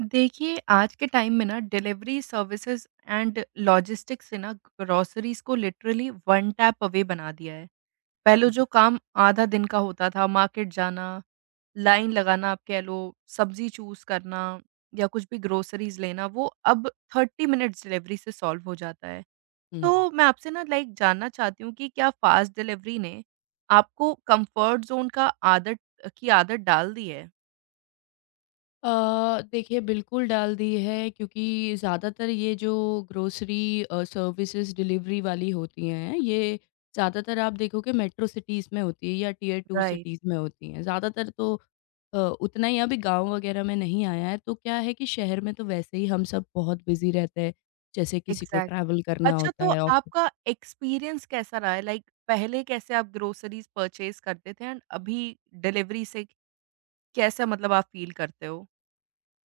देखिए, आज के टाइम में ना डिलिवरी सर्विसेज़ एंड लॉजिस्टिक्स से ना ग्रोसरीज़ को लिटरली वन टैप अवे बना दिया है। पहले हुँ, जो काम आधा दिन का होता था, मार्केट जाना, लाइन लगाना आप कह लो, सब्ज़ी चूज़ करना या कुछ भी ग्रोसरीज़ लेना, वो अब 30 मिनट्स डिलिवरी से सॉल्व हो जाता है। हुँ। तो मैं आपसे ना लाइक जानना चाहती हूँ कि क्या फ़ास्ट डिलिवरी ने आपको कम्फ़र्ट ज़ोन का आदत की आदत डाल दी है? देखिए बिल्कुल डाल दी है क्योंकि ज़्यादातर ये जो ग्रोसरी सर्विसेज़ डिलीवरी वाली होती हैं, ये ज़्यादातर आप देखोगे मेट्रो सिटीज़ में होती है या टियर 2 राइट। सिटीज़ में होती हैं। ज़्यादातर तो उतना ही अभी गाँव वगैरह में नहीं आया है, तो क्या है कि शहर में तो वैसे ही हम सब बहुत बिज़ी रहते हैं। जैसे किसी को एग्ज़ैक्टली। ट्रैवल करना अच्छा, होता तो है ऑफ़िस। आपका एक्सपीरियंस कैसा रहा है? लाइक पहले कैसे आप ग्रोसरीज़ परचेज़ करते थे एंड अभी डिलिवरी से कैसा मतलब आप फ़ील करते हो?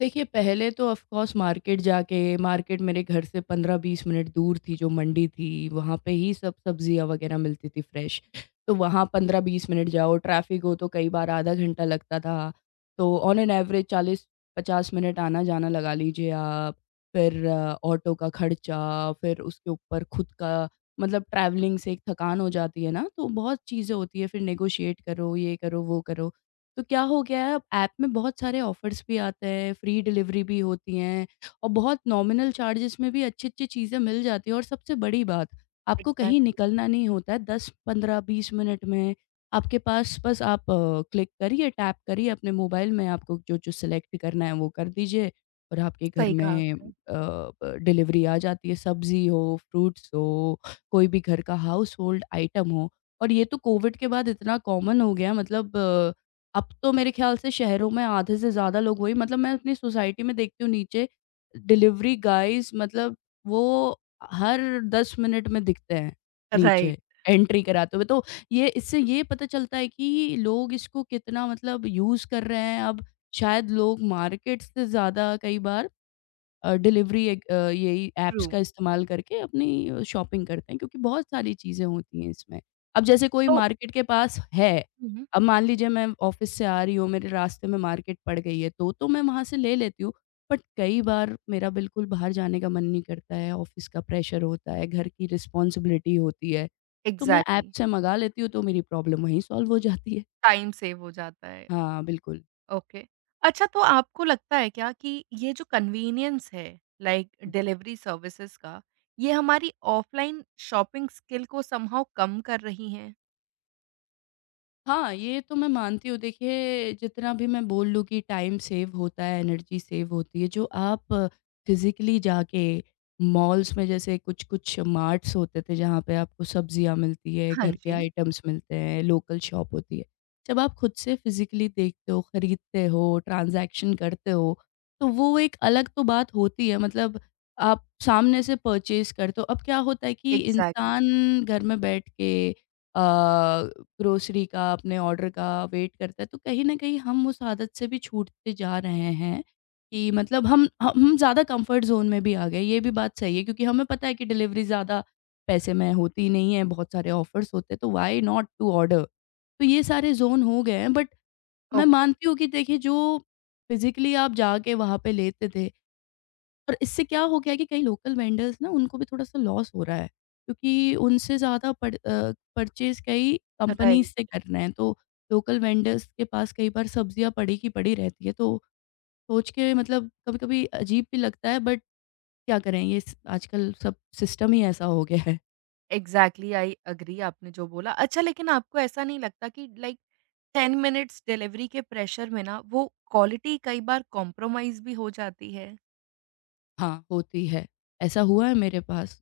देखिए, पहले तो ऑफ़ कोर्स मार्केट जाके मार्केट मेरे घर से 15-20 मिनट दूर थी जो मंडी थी, वहाँ पे ही सब सब्जियाँ वग़ैरह मिलती थी फ्रेश। तो वहाँ 15-20 मिनट जाओ, ट्रैफ़िक हो तो कई बार आधा घंटा लगता था। तो ऑन एन एवरेज 40-50 मिनट आना-जाना लगा लीजिए आप। फिर ऑटो का खर्चा, फिर उसके ऊपर खुद का मतलब ट्रैवलिंग से एक थकान हो जाती है ना, तो बहुत चीज़ें होती हैं, फिर नेगोशिएट करो, ये करो, वो करो। तो क्या हो गया है, अब ऐप में बहुत सारे ऑफ़र्स भी आते हैं, फ्री डिलीवरी भी होती हैं और बहुत नॉमिनल चार्जेज़ में भी अच्छी-अच्छी चीज़ें मिल जाती हैं और सबसे बड़ी बात, आपको कहीं एग्ज़ैक्टली। निकलना नहीं होता है, 10, 15, 20 मिनट में आपके पास बस, आप क्लिक करिए, टैप करिए अपने मोबाइल में, आपको जो-जो सेलेक्ट करना है वो कर दीजिए और आपके घर सही कहा में आपने। डिलीवरी आ जाती है, सब्ज़ी हो, फ्रूट्स हो, कोई भी घर का हाउसहोल्ड आइटम हो। और ये तो कोविड के बाद इतना कॉमन हो गया, मतलब अब तो मेरे ख्याल से शहरों में आधे से ज़्यादा लोग वही, मतलब मैं अपनी सोसाइटी में देखती हूँ नीचे डिलिवरी गाइज़, मतलब वो हर 10 मिनट में दिखते हैं, नीचे राइट, एंट्री कराते हुए। तो ये, इससे ये पता चलता है कि लोग इसको कितना मतलब यूज़ कर रहे हैं। अब शायद लोग मार्केट से ज़्यादा कई बार डिलीवरी, एक यही ट्रू। ऐप्स का इस्तेमाल करके अपनी शॉपिंग करते हैं क्योंकि बहुत सारी चीज़ें होती हैं इसमें। अब जैसे कोई तो मार्केट के पास है, हुँ, अब मान लीजिए मैं ऑफ़िस से आ रही हूँ, मेरे रास्ते में मार्केट पड़ गई है तो मैं वहाँ से ले लेती हूँ। बट कई बार मेरा बिल्कुल बाहर जाने का मन नहीं करता है, ऑफ़िस का प्रेशर होता है, घर की रिस्पॉन्सिबिलिटी होती है, तो मैं ऐप एग्ज़ैक्टली, से मँगा लेती हूँ तो मेरी प्रॉब्लम वहीं सॉल्व हो जाती है। टाइम सेव हो जाता है। हाँ, बिल्कुल। ओके। अच्छा, तो आपको लगता है क्या कि ये जो कन्वीनियंस है लाइक डिलिवरी सर्विसेज़ का, ये हमारी ऑफ़लाइन शॉपिंग स्किल को समहाउ कम कर रही हैं? हाँ, ये तो मैं मानती हूँ। देखिए, जितना भी मैं बोल लूँ कि टाइम सेव होता है, एनर्जी सेव होती है, जो आप फिज़िकली जाके मॉल्स में, जैसे कुछ-कुछ मार्ट्स होते थे, जहाँ पे आपको सब्जियाँ मिलती है, हाँ घर के जी, आइटम्स मिलते हैं, लोकल शॉप होती है। जब आप खुद से फिज़िकली देखते हो, खरीदते हो, ट्रांज़ैक्शन करते हो, तो वो एक अलग तो बात होती है। मतलब आप सामने से परचेज़ करते हो। अब क्या होता है कि एग्ज़ैक्टली। इंसान घर में बैठ के अ, ग्रोसरी का, अपने ऑर्डर का वेट करता है, तो कहीं न कहीं हम उस आदत से भी छूटते जा रहे हैं कि मतलब हम ज़्यादा कम्फ़र्ट ज़ोन में भी आ गए, ये भी बात सही है क्योंकि हमें पता है कि डिलीवरी ज़्यादा पैसे में होती नहीं है, बहुत सारे ऑफ़र्स होते हैं, तो व्हाई नॉट टू ऑर्डर? तो ये सारे ज़ोन हो गए हैं, बट मैं मानती हूँ कि देखिए, जो फ़िज़िकली आप जाके वहाँ पे लेते थे, और इससे क्या हो गया है कि कई लोकल वेंडर्स ना, उनको भी थोड़ा-सा लॉस हो रहा है, क्योंकि उनसे ज़्यादा पर परचेज़ कई कंपनीज़ राइट, से कर रहे हैं, तो लोकल वेंडर्स के पास कई बार सब्जियाँ पड़ी की पड़ी रहती है, तो सोच के मतलब कभी-कभी अजीब भी लगता है, बट क्या करें, ये स आजकल सब सिस्टम ही ऐसा हो गया है। एग्ज़ैक्टली, आई एग्री आपने जो बोला। अच्छा, लेकिन आपको ऐसा नहीं लगता कि लाइक 10 मिनट्स डिलीवरी के प्रेशर में ना वो क्वालिटी कई बार कॉम्प्रोमाइज़ भी हो जाती है? हाँ, होती है। ऐसा हुआ है मेरे पास।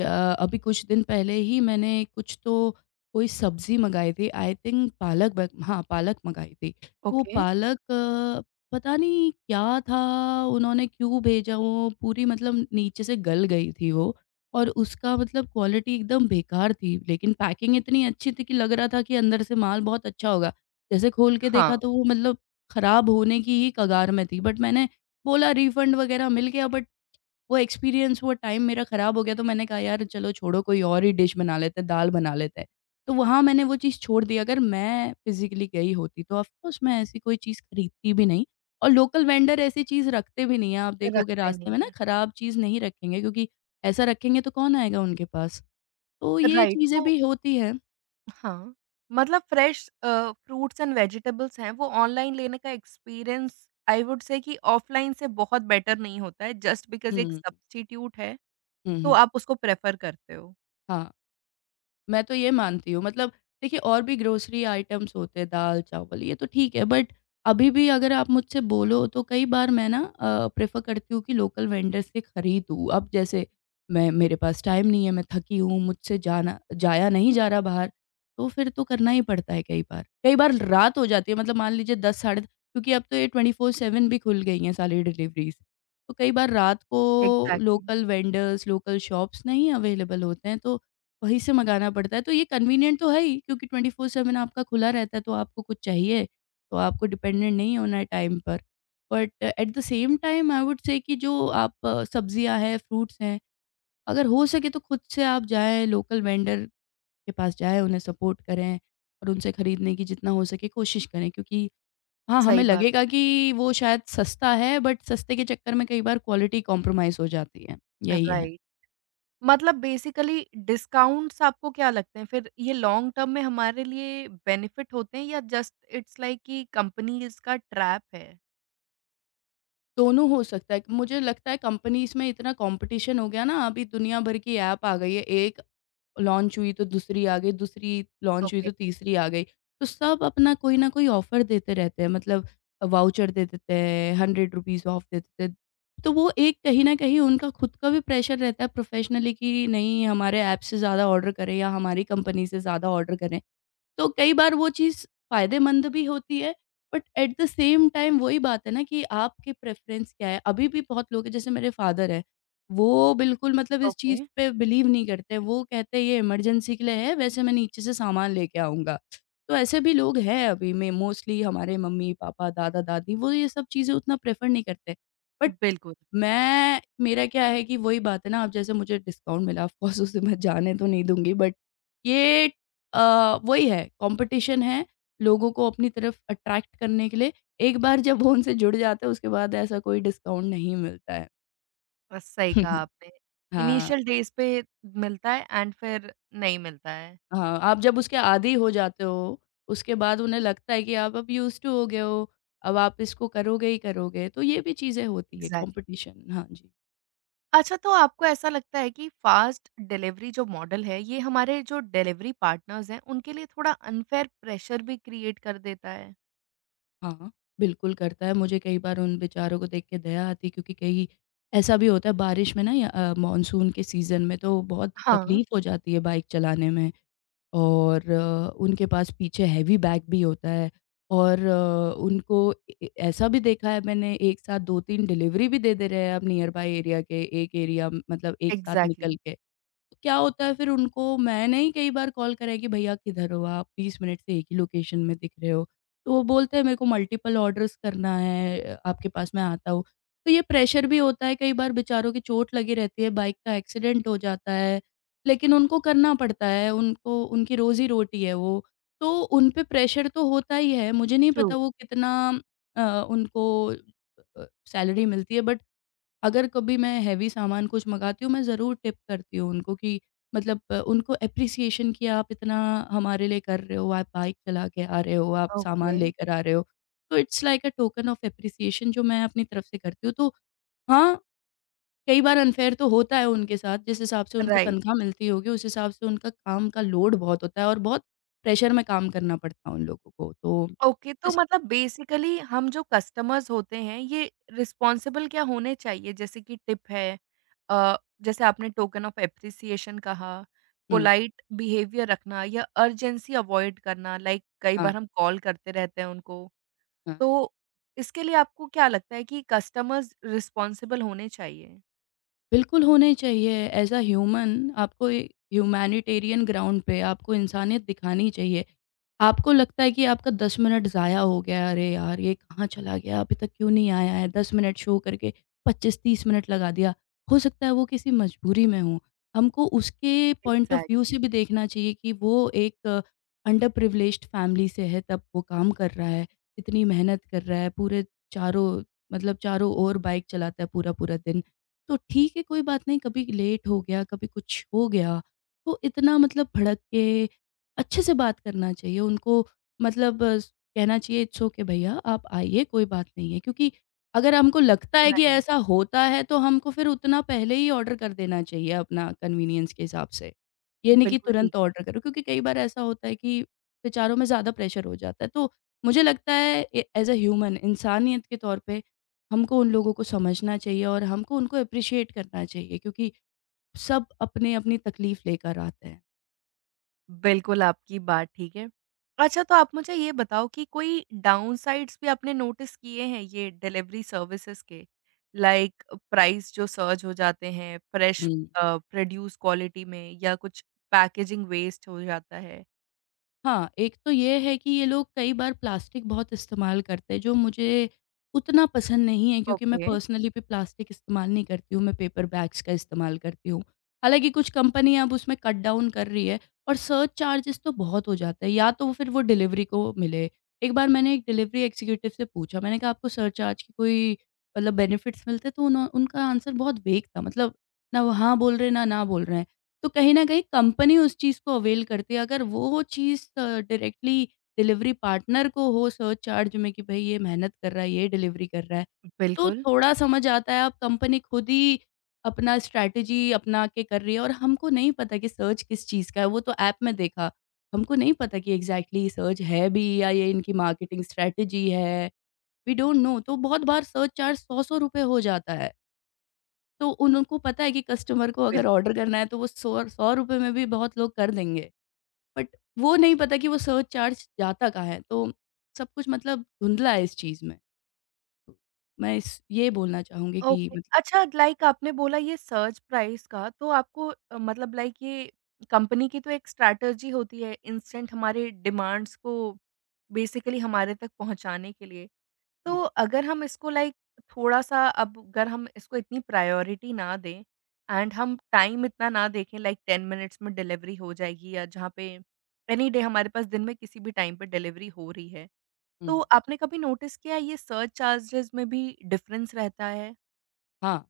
अभी कुछ दिन पहले ही मैंने कुछ तो, कोई सब्ज़ी मँगाई थी आई थिंक पालक, ब हाँ, पालक मँगाई थी। तो वो ओके, पालक पता नहीं क्या था, उन्होंने क्यों भेजा, वो पूरी मतलब नीचे से गल गई थी वो, और उसका मतलब क्वालिटी एकदम बेकार थी। लेकिन पैकिंग इतनी अच्छी थी कि लग रहा था कि अंदर से माल बहुत अच्छा होगा। जैसे खोल के हाँ, देखा तो वो मतलब ख़राब होने की ही कगार में थी। बट मैंने बोला, रिफ़ंड वग़ैरह मिल गया, बट वो एक्सपीरियंस, वो टाइम मेरा ख़राब हो गया, तो मैंने कहा यार चलो छोड़ो, कोई और ही डिश बना लेते हैं, दाल बना लेते हैं। तो वहाँ मैंने वो चीज़ छोड़ दी। अगर मैं फ़िज़िकली गई होती तो ऑफ़ कोर्स मैं ऐसी कोई चीज़ खरीदती भी नहीं, और लोकल वेंडर ऐसी चीज़ रखते भी नहीं हैं। आप देखोगे रखते रास्ते नहीं में ना, हैं। ख़राब चीज़ नहीं रखेंगे, क्योंकि ऐसा रखेंगे तो कौन आएगा उनके पास? तो ये राइट, चीज़ें तो भी होती हैं। हाँ, मतलब फ्रेश फ्रूट्स एंड वेजिटेबल्स हैं, वो ऑनलाइन लेने का एक्सपीरियंस आई वुड से कि ऑफलाइन से बहुत बेटर नहीं होता है जस्ट बिकॉज़ एक हुँ, सब्स्टिट्यूट है, हुँ, तो हुँ। आप उसको प्रेफ़र करते हो। हाँ। मैं तो ये मानती हूँ, मतलब देखिए, और भी ग्रोसरी आइटम्स होते हैं, दाल-चावल, ये तो ठीक है बट अभी भी अगर आप मुझसे बोलो तो कई बार मैं ना प्रेफ़र करती हूँ कि लोकल वेंडर से खरीदूँ। अब जैसे मैं, मेरे पास टाइम नहीं है, मैं थकी हूँ, मुझसे जाना जाया नहीं जा रहा बाहर, तो फिर तो करना ही पड़ता है कई बार। कई बार रात हो जाती है, मतलब मान लीजिए 10 साढ़े, क्योंकि अब तो ये 24/7 भी खुल गई हैं सारी डिलिवरीज़। तो कई बार रात को exactly, local vendors, local shops नहीं अवेलेबल होते हैं, तो वहीं से मँगाना पड़ता है, तो ये कन्वीनिएंट तो है ही, क्योंकि 24/7 आपका खुला रहता है, तो आपको कुछ चाहिए, तो आपको डिपेंडेंट नहीं होना है टाइम पर। But at the same time I would say कि जो आप, सब्जियाँ हैं, फ्रूट्स हैं, अगर हो सके तो खुद से आप जाएँ, लोकल वेंडर के पास जाएँ, उन्हें सपोर्ट करें और उनसे खरीदने की जितना हो सके कोशिश करें, क्योंकि हाँ, हमें सही बात लगेगा है। कि वो शायद सस्ता है, बट सस्ते के चक्कर में कई बार क्वालिटी कॉम्प्रोमाइज़ हो जाती है। यही है। राइट। मतलब बेसिकली डिस्काउंट्स आपको क्या लगते हैं फिर ये लॉन्ग टर्म में हमारे लिए बेनिफिट होते हैं या जस्ट इट्स लाइक कि कंपनी इसका ट्रैप है? दोनों हो सकता है। मुझे लगता है कंपनीज़ में इतना कॉम्पिटिशन हो गया ना, अभी दुनिया भर की ऐप आ गई है। एक लॉन्च हुई तो दूसरी आ गई, दूसरी लॉन्च हुई ओके, तो तीसरी आ गई। तो सब अपना कोई ना कोई ऑफ़र देते रहते हैं, मतलब वाउचर दे देते हैं, 100 रुपीज़ ऑफ दे देते हैं। तो वो एक कहीं न कहीं उनका खुद का भी प्रेशर रहता है प्रोफ़ेशनली कि नहीं, हमारे ऐप से ज़्यादा ऑर्डर करें या हमारी कंपनी से ज़्यादा ऑर्डर करें। तो कई बार वो चीज़ फ़ायदेमंद भी होती है, but at the same time वही बात है ना, कि आपके प्रेफ़रेंस क्या है? अभी भी बहुत लोग हैं, जैसे मेरे फ़ादर हैं, वो बिल्कुल मतलब इस ओके। चीज़ पे बिलीव नहीं करते। वो कहते हैं ये इमरजेंसी के लिए है, वैसे मैं नीचे से सामान लेके आऊँगा। तो ऐसे भी लोग हैं अभी में, मोस्टली हमारे मम्मी-पापा, दादा-दादी, वो ये सब चीज़ें उतना प्रेफ़र नहीं करते। बट बिल्कुल, मैं, मेरा क्या है कि वही बात है ना, अब जैसे मुझे डिस्काउंट मिला, ऑफ़ कोर्स उसे मैं जाने तो नहीं दूँगी, बट ये वही है, कॉम्पिटिशन है, लोगों को अपनी तरफ अट्रैक्ट करने के लिए। एक बार जब वो उनसे जुड़ जाते हैं, उसके बाद ऐसा कोई डिस्काउंट नहीं मिलता है। सही कहा आपने। हाँ, इनिशियल डेज़ पे मिलता है एंड फिर नहीं मिलता है। हाँ, आप जब उसके आदी हो जाते हो, उसके बाद उन्हें लगता है कि आप अब यूज़्ड टू हो गए हो, अब आप इसको करोगे ही करोगे, तो ये भी चीज़ें होती है एग्ज़ैक्टली। कॉम्पिटिशन। हाँ जी। अच्छा, तो आपको ऐसा लगता है कि फ़ास्ट डिलीवरी जो मॉडल है ये हमारे जो डिलीवरी पार्टनर्स हैं उनके लिए थोड़ा अनफ़ेयर प्रेशर भी क्रिएट कर देता है? हाँ, बिल्कुल करता है। मुझे कई बार उन बेचारों को देख के दया आती है, क्योंकि कई ऐसा भी होता है बारिश में ना या मॉनसून के सीज़न में तो बहुत हाँ, तकलीफ़ हो जाती है बाइक चलाने में, और उनके पास पीछे हैवी बैग भी होता है, और उनको ए ए ऐसा भी देखा है मैंने, एक साथ 2-3 डिलीवरी भी दे दे रहे हैं, अब नियर बाय एरिया के, एक एरिया मतलब, एक साथ निकल एग्ज़ैक्टली, के। तो क्या होता है, फिर उनको मैंने ही कई बार कॉल करा है कि भैया किधर हो आप? 20 मिनट से एक ही लोकेशन में दिख रहे हो। तो वो बोलते हैं मेरे को मल्टीपल ऑर्डर्स करना है आपके पास मैं आता हूँ। तो ये प्रेशर भी होता है कई बार बेचारों की चोट लगी रहती है, बाइक का एक्सीडेंट हो जाता है, लेकिन उनको करना पड़ता है, उनको उनकी रोज़ी-रोटी है वो। तो उन पे प्रेशर तो होता ही है, मुझे नहीं ट्रू। पता वो कितना अ, उनको अ, सैलरी मिलती है बट अगर कभी मैं हेवी सामान कुछ मँगाती हूँ, मैं ज़रूर टिप करती हूँ उनको कि मतलब उनको एप्रिसिएशन कि आप इतना हमारे लिए कर रहे हो, आप बाइक चला के आ रहे हो, आप सामान ओके, लेकर आ रहे हो। तो it's like a token of appreciation जो मैं अपनी तरफ से करती हूँ। तो हाँ, कई बार अनफेयर तो होता है उनके साथ, जिस हिसाब से उनको राइट। तनख्वाह मिलती होगी, उस हिसाब से उनका काम का लोड बहुत होता है और बहुत प्रेशर में काम करना पड़ता है उन लोगों को। तो ओके, तो बस। मतलब बेसिकली हम जो कस्टमर्स होते हैं ये रिस्पॉन्सिबल क्या होने चाहिए? जैसे कि टिप है, अ, जैसे आपने टोकन ऑफ एप्रिसिएशन कहा, हुँ, पोलाइट बिहेवियर रखना या अर्जेंसी अवॉइड करना लाइक कई हाँ, बार हम कॉल करते रहते हैं उनको। हाँ। तो इसके लिए आपको क्या लगता है कि कस्टमर्स रिस्पॉन्सिबल होने चाहिए? बिल्कुल होने चाहिए। एज़ अ ह्यूमन आपको ह्यूमैनिटेरियन ग्राउंड पे आपको इंसानियत दिखानी चाहिए। आपको लगता है कि आपका 10 मिनट ज़ाया हो गया, अरे यार! ये कहाँ चला गया, अभी तक क्यों नहीं आया है? 10 मिनट शो करके 25-30 मिनट लगा दिया। हो सकता है वो किसी मजबूरी में हो। हमको उसके पॉइंट ऑफ व्यू से एग्ज़ैक्टली, भी देखना चाहिए कि वो एक अंडर प्रिविलेज्ड फैमिली से है तब वो काम कर रहा है, इतनी मेहनत कर रहा है, पूरे चारों मतलब चारों ओर बाइक चलाता है पूरा-पूरा दिन। तो ठीक है, कोई बात नहीं, कभी लेट हो गया, कभी कुछ हो गया। तो इतना मतलब भड़क के अच्छे से बात करना चाहिए उनको मतलब स कहना चाहिए इट्स ओके भैया आप आइए कोई बात नहीं है। क्योंकि अगर हमको लगता है कि नाइस, ऐसा होता है तो हमको फिर उतना पहले ही ऑर्डर कर देना चाहिए अपना कन्वीनियंस के हिसाब से। ये नहीं कि बिल्कुल ठीक तुरंत है। ऑर्डर करो क्योंकि कई बार ऐसा होता है कि विचारों में ज़्यादा प्रेशर हो जाता है। तो मुझे लगता है ए एज़ अ ह्यूमन इंसानियत के तौर पे हमको उन लोगों को समझना चाहिए और हमको उनको एप्रिशिएट करना चाहिए क्योंकि सब अपने अपनी तकलीफ लेकर आते हैं। बिल्कुल, आपकी बात ठीक है। अच्छा, तो आप मुझे ये बताओ कि कोई डाउनसाइड्स भी आपने नोटिस किए हैं ये डिलीवरी सर्विसेज़ के? लाइक प्राइस जो सर्ज हो जाते हैं, फ्रेश हुँ। प्रोड्यूस क्वालिटी में या कुछ पैकेजिंग वेस्ट हो जाता है? हाँ, एक तो ये है कि ये लोग कई बार प्लास्टिक बहुत इस्तेमाल करते हैं, जो मुझे उतना पसंद नहीं है क्योंकि मैं ओके। पर्सनली भी प्लास्टिक इस्तेमाल नहीं करती हूँ, मैं पेपर बैग्स का इस्तेमाल करती हूँ। हालाँकि कुछ कंपनियाँ अब उसमें कट डाउन कर रही है और सर्च चार्जेज़ तो बहुत हो जाता है, या तो फिर वो डिलीवरी को मिले। एक बार मैंने एक डिलीवरी एग्ज़ीक्यूटिव से पूछा, मैंने कहा, "आपको सर्च चार्ज की कोई मतलब बेनिफिट्स मिलते हैं?" तो उन्हो उनका आंसर बहुत वेग था, मतलब ना वो हाँ बोल रहे हैं, ना ना बोल रहे हैं। तो कहीं न कहीं कंपनी उस चीज़ को अवेल करती है। अगर वो चीज़ डायरेक्टली डिलीवरी पार्टनर को हो सरचार्ज में कि भई ये मेहनत कर रहा है, ये डिलीवरी कर रहा है, तो बिल्कुल। थोड़ा समझ आता है। अब कंपनी खुद ही अपना स्ट्रैटेजी अपना के कर रही है और हमको नहीं पता कि सर्च किस चीज़ का है, वो तो ऐप में देखा। हमको नहीं पता कि एग्ज़ैक्टली सर्च है भी या ये इनकी मार्केटिंग स्ट्रैटेजी है, वी डोंट नो। तो बहुत बार सर्च चार्ज ₹100-100 हो जाता है। तो उन उनको पता है कि कस्टमर को अगर बिल्कुल। ऑर्डर करना है तो वो सौ सौ रुपए में भी बहुत लोग कर देंगे। बट वो नहीं पता कि वो सर्च चार्ज जाता कहाँ है? तो सब कुछ मतलब धुंधला है इस चीज़ में। तो मैं इस ये बोलना चाहूँगी कि ओके। मत। अच्छा, लाइक आपने बोला ये सर्ज प्राइस का तो आपको मतलब लाइक ये कंपनी की तो एक स्ट्रैटेजी होती है इंस्टेंट हमारे डिमांड्स को बेसिकली हमारे तक पहुँचाने के लिए। हुँ, तो अगर हम इसको लाइक थोड़ा-सा अब अगर हम इसको इतनी प्रायोरिटी ना दें एंड हम टाइम इतना ना देखें लाइक 10 मिनट्स में डिलीवरी हो जाएगी या जहाँ पे एनी डे हमारे पास दिन में किसी भी टाइम पे डिलीवरी हो रही है। हुँ। तो आपने कभी नोटिस किया ये सर्च चार्जेज़ में भी डिफरेंस रहता है? हाँ,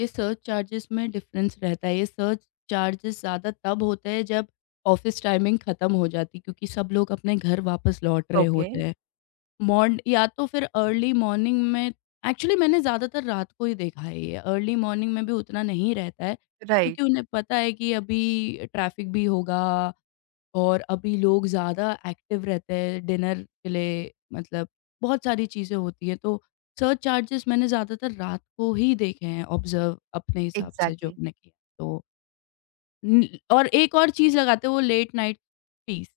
ये सर्च चार्जेस में डिफ़रेंस रहता है। ये सर्च चार्जेस ज़्यादा तब होते हैं जब ऑफ़िस टाइमिंग ख़त्म हो जाती है क्योंकि सब लोग अपने घर वापस लौट रहे ओके। होते हैं। मॉड या तो फिर अर्ली मॉर्निंग में एक्चुअली मैंने ज़्यादातर रात को ही देखा है ये, अर्ली मॉर्निंग में भी उतना नहीं रहता है, राइट, क्योंकि उन्हें पता है कि अभी ट्रैफ़िक भी होगा और अभी लोग ज़्यादा एक्टिव रहते हैं डिनर के लिए मतलब बहुत सारी चीज़ें होती हैं, तो सर्च चार्जेस मैंने ज़्यादातर रात को ही देखे हैं ऑब्ज़र्व अपने हिसाब से जो एग्ज़ैक्टली। मैंने किया। तो न और एक और चीज़ लगाते हैं वो लेट नाइट टीज़,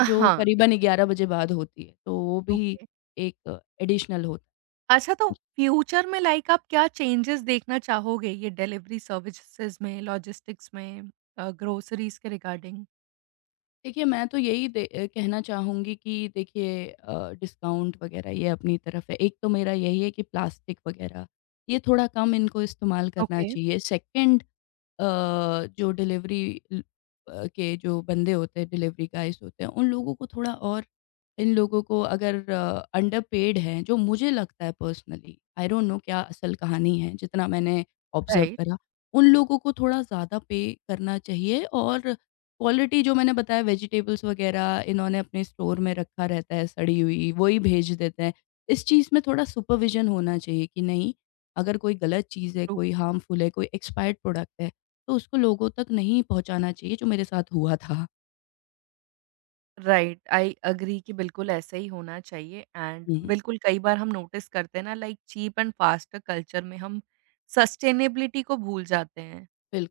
जो हाँ, करीबन 11 बजे बाद होती है, तो वो भी ओके। एक एडिशनल होता अच्छा, तो है। फ्यूचर में लाइक आप क्या चेंजेज़ देखना चाहोगे ये डिलीवरी सर्विसेज़ में, लॉजिस्टिक्स में, ग्रोसरीज़ के रिगार्डिंग? देखिए, मैं तो यही कहना चाहूँगी कि देखिए डिस्काउंट वग़ैरह ये अपनी तरफ है। एक तो मेरा यही है कि प्लास्टिक वग़ैरह, ये थोड़ा कम इनको इस्तेमाल करना ओके। चाहिए। 2nd, अ, जो डिलीवरी ल के जो बंदे होते हैं, डिलीवरी गाइज़ होते हैं, उन लोगों को थोड़ा और इन लोगों को अगर अंडरपेड हैं, जो मुझे लगता है पर्सनली, आई डोंट नो क्या असल कहानी है, जितना मैंने ऑब्ज़र्व राइट, करा, उन लोगों को थोड़ा ज़्यादा पे करना चाहिए। और क्वालिटी जो मैंने बताया वेजिटेबल्स वग़ैरह इन्होंने अपने स्टोर में रखा रहता है सड़ी हुई, वही भेज देते हैं। इस चीज़ में थोड़ा सुपरविज़न होना चाहिए कि नहीं, अगर कोई गलत चीज़ है, ट्रू, कोई हार्मफुल है, कोई एक्सपायर्ड प्रोडक्ट है तो उसको लोगों तक नहीं पहुँचाना चाहिए जो मेरे साथ हुआ था। राइट, आई एग्री कि बिल्कुल ऐसा ही होना चाहिए एंड हुँ। बिल्कुल कई बार हम नोटिस करते हैं ना like cheap and fast culture में हम सस्टेनेबिलिटी को भूल जाते हैं। बिल्कुल,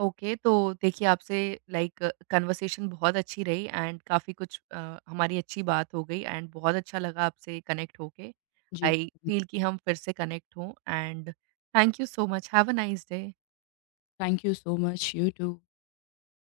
ओके, तो देखिए, आपसे लाइक कन्वर्सेशन बहुत अच्छी रही एंड काफ़ी कुछ हमारी अच्छी बात हो गई एंड बहुत अच्छा लगा आपसे कनेक्ट होके। जी। आई फील कि हम फिर से कनेक्ट हों and thank you so much, have a nice day. Thank you so much, you to.